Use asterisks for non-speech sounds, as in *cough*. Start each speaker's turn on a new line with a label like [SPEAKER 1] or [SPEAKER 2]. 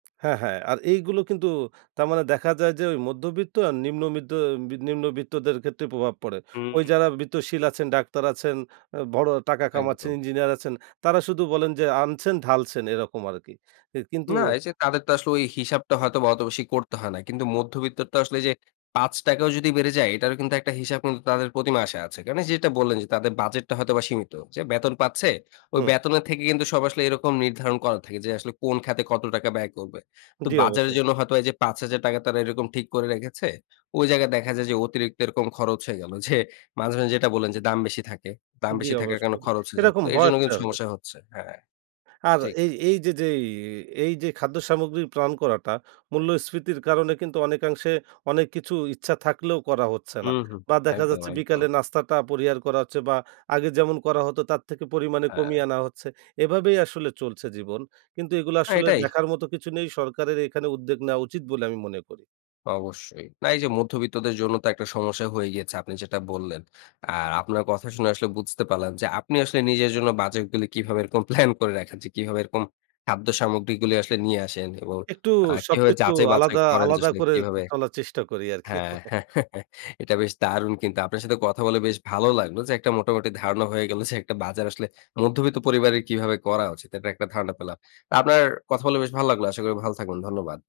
[SPEAKER 1] হ্যাঁ, হ্যাঁ। আর এইগুলো কিন্তু তার মানে দেখা যায় যে ঐ মধ্যবিত্ত আর নিম্নমিত্ত নিম্নবিত্তদের ক্ষেত্রে প্রভাব পড়ে।
[SPEAKER 2] হু,
[SPEAKER 1] ওই
[SPEAKER 2] হু।
[SPEAKER 1] যারা বিত্তশীল আছেন, ডাক্তার আছেন, আ বড় টাকা কামাচ্ছেন,
[SPEAKER 2] একদম।
[SPEAKER 1] ইঞ্জিনিয়ার আছেন তারা শুধু বলেন যে, "আনছেন, ঢালছেন।" এরকম আরকি। এ কিন্তু
[SPEAKER 2] না, এই যে তাদের তো আসলে ওই হিসাবটা হয়তোবা অতো বেশি করতে হয় না। কিন্তু মধ্যবিত্তের তো আসলে এই যে ৳৫ ও যদি বেড়ে যায় এটারও কিন্তু একটা হিসাব কিন্তু তাদের প্রতিমাসে আছে। কারণ যেটা বললেন, যে তাদের বাজেটটা হয়তোবা সীমিত। যে বেতন পাচ্ছে ওই
[SPEAKER 1] হুম।
[SPEAKER 2] বেতনের থেকে কিন্তু সব আসলে এরকম নির্ধারণ করা থাকে যে আসলে কোন খাতে কত টাকা ব্যয় করবে। তো
[SPEAKER 1] জি,
[SPEAKER 2] বাজারের
[SPEAKER 1] অবশ্যই।
[SPEAKER 2] জন্য হয়তো এইযে ৳৫,০০০ তারা এরকম ঠিক করে রেখেছে, ওই জায়গায় দেখা যায় যে অতিরিক্ত এরকম খরচ হয়ে গেল। যে মাঝে, মাঝে যেটা বললেন যে দাম বেশি থাকে, দাম
[SPEAKER 1] জি,
[SPEAKER 2] বেশি থাকার কারণে
[SPEAKER 1] অবশ্যই।
[SPEAKER 2] খরচ হয়ে যায়।
[SPEAKER 1] এরকম
[SPEAKER 2] তো এর
[SPEAKER 1] হওয়ার
[SPEAKER 2] জন্য কিন্তু
[SPEAKER 1] *unintelligible*
[SPEAKER 2] সমস্যা হচ্ছে। হ্যাঁ।
[SPEAKER 1] আর
[SPEAKER 2] ঠিক।
[SPEAKER 1] এই এইযে যেই এ এই যে খাদ্য সামগ্রী প্ল্যান করাটা মূল্যস্ফীতির কারণে কিন্তু অনেকাংশে অনেক কিছু ইচ্ছা থাকলেও করা হচ্ছে
[SPEAKER 2] হু,
[SPEAKER 1] না।
[SPEAKER 2] হু।
[SPEAKER 1] বা দেখা
[SPEAKER 2] একদম,
[SPEAKER 1] যাচ্ছে
[SPEAKER 2] একদম।
[SPEAKER 1] বিকালের নাস্তাটা পরিহার করা হচ্ছে বা আগে যেমন করা হতো তার থেকে পরিমাণে কমিয়ে
[SPEAKER 2] হ্যাঁ।
[SPEAKER 1] আনা হচ্ছে। এভাবেই আসলে চলছে জীবন। কিন্তু এগুলা
[SPEAKER 2] হ্যাঁ,
[SPEAKER 1] আসলে
[SPEAKER 2] এটাই।
[SPEAKER 1] দেখার মতো কিছু নেই সরকারের এখানে উদ্যোগ নেয়া উচিত বলে আমি মনে করি।
[SPEAKER 2] অবশ্যই। না, এই যে মধ্যবিত্তদের জন্য তো একটা সমস্যা হয়ে গিয়েছে। আপনি যেটা বললেন। আর আপনার কথা শুনে আসলে বুঝতে পারলাম, যে আপনি আসলে নিজের জন্য বাজেটগুলি কিভাবে এরকম প্লান করে রাখেন যে কিভাবে এরকম খাদ্য সামগ্রীগুলি আসলে নিয়ে আসেন এবং
[SPEAKER 1] একটু
[SPEAKER 2] আ কিভাবে
[SPEAKER 1] সবকিছু
[SPEAKER 2] যাচাই-বাঁচাই
[SPEAKER 1] আলাদা,
[SPEAKER 2] করেন, যে
[SPEAKER 1] আলাদা করে
[SPEAKER 2] কিভাবে
[SPEAKER 1] চলার চেষ্টা করি আরকি।
[SPEAKER 2] হ্যাঁ,
[SPEAKER 1] *chuckles*
[SPEAKER 2] *chuckles* এটা বেশ দারুণ কিন্তু আপনার সাথে কথা বলে বেশ ভালো লাগলো যে একটা মোটামুটি ধারণা হয়ে গেল যে একটা বাজার আসলে মধ্যবিত্ত পরিবারের কিভাবে করা উচিত এটার একটা ধারণা পেলাম। তা আপনার কথা বলে বেশ ভালো লাগলো। আশা করি ভালো থাকবেন। ধন্যবাদ।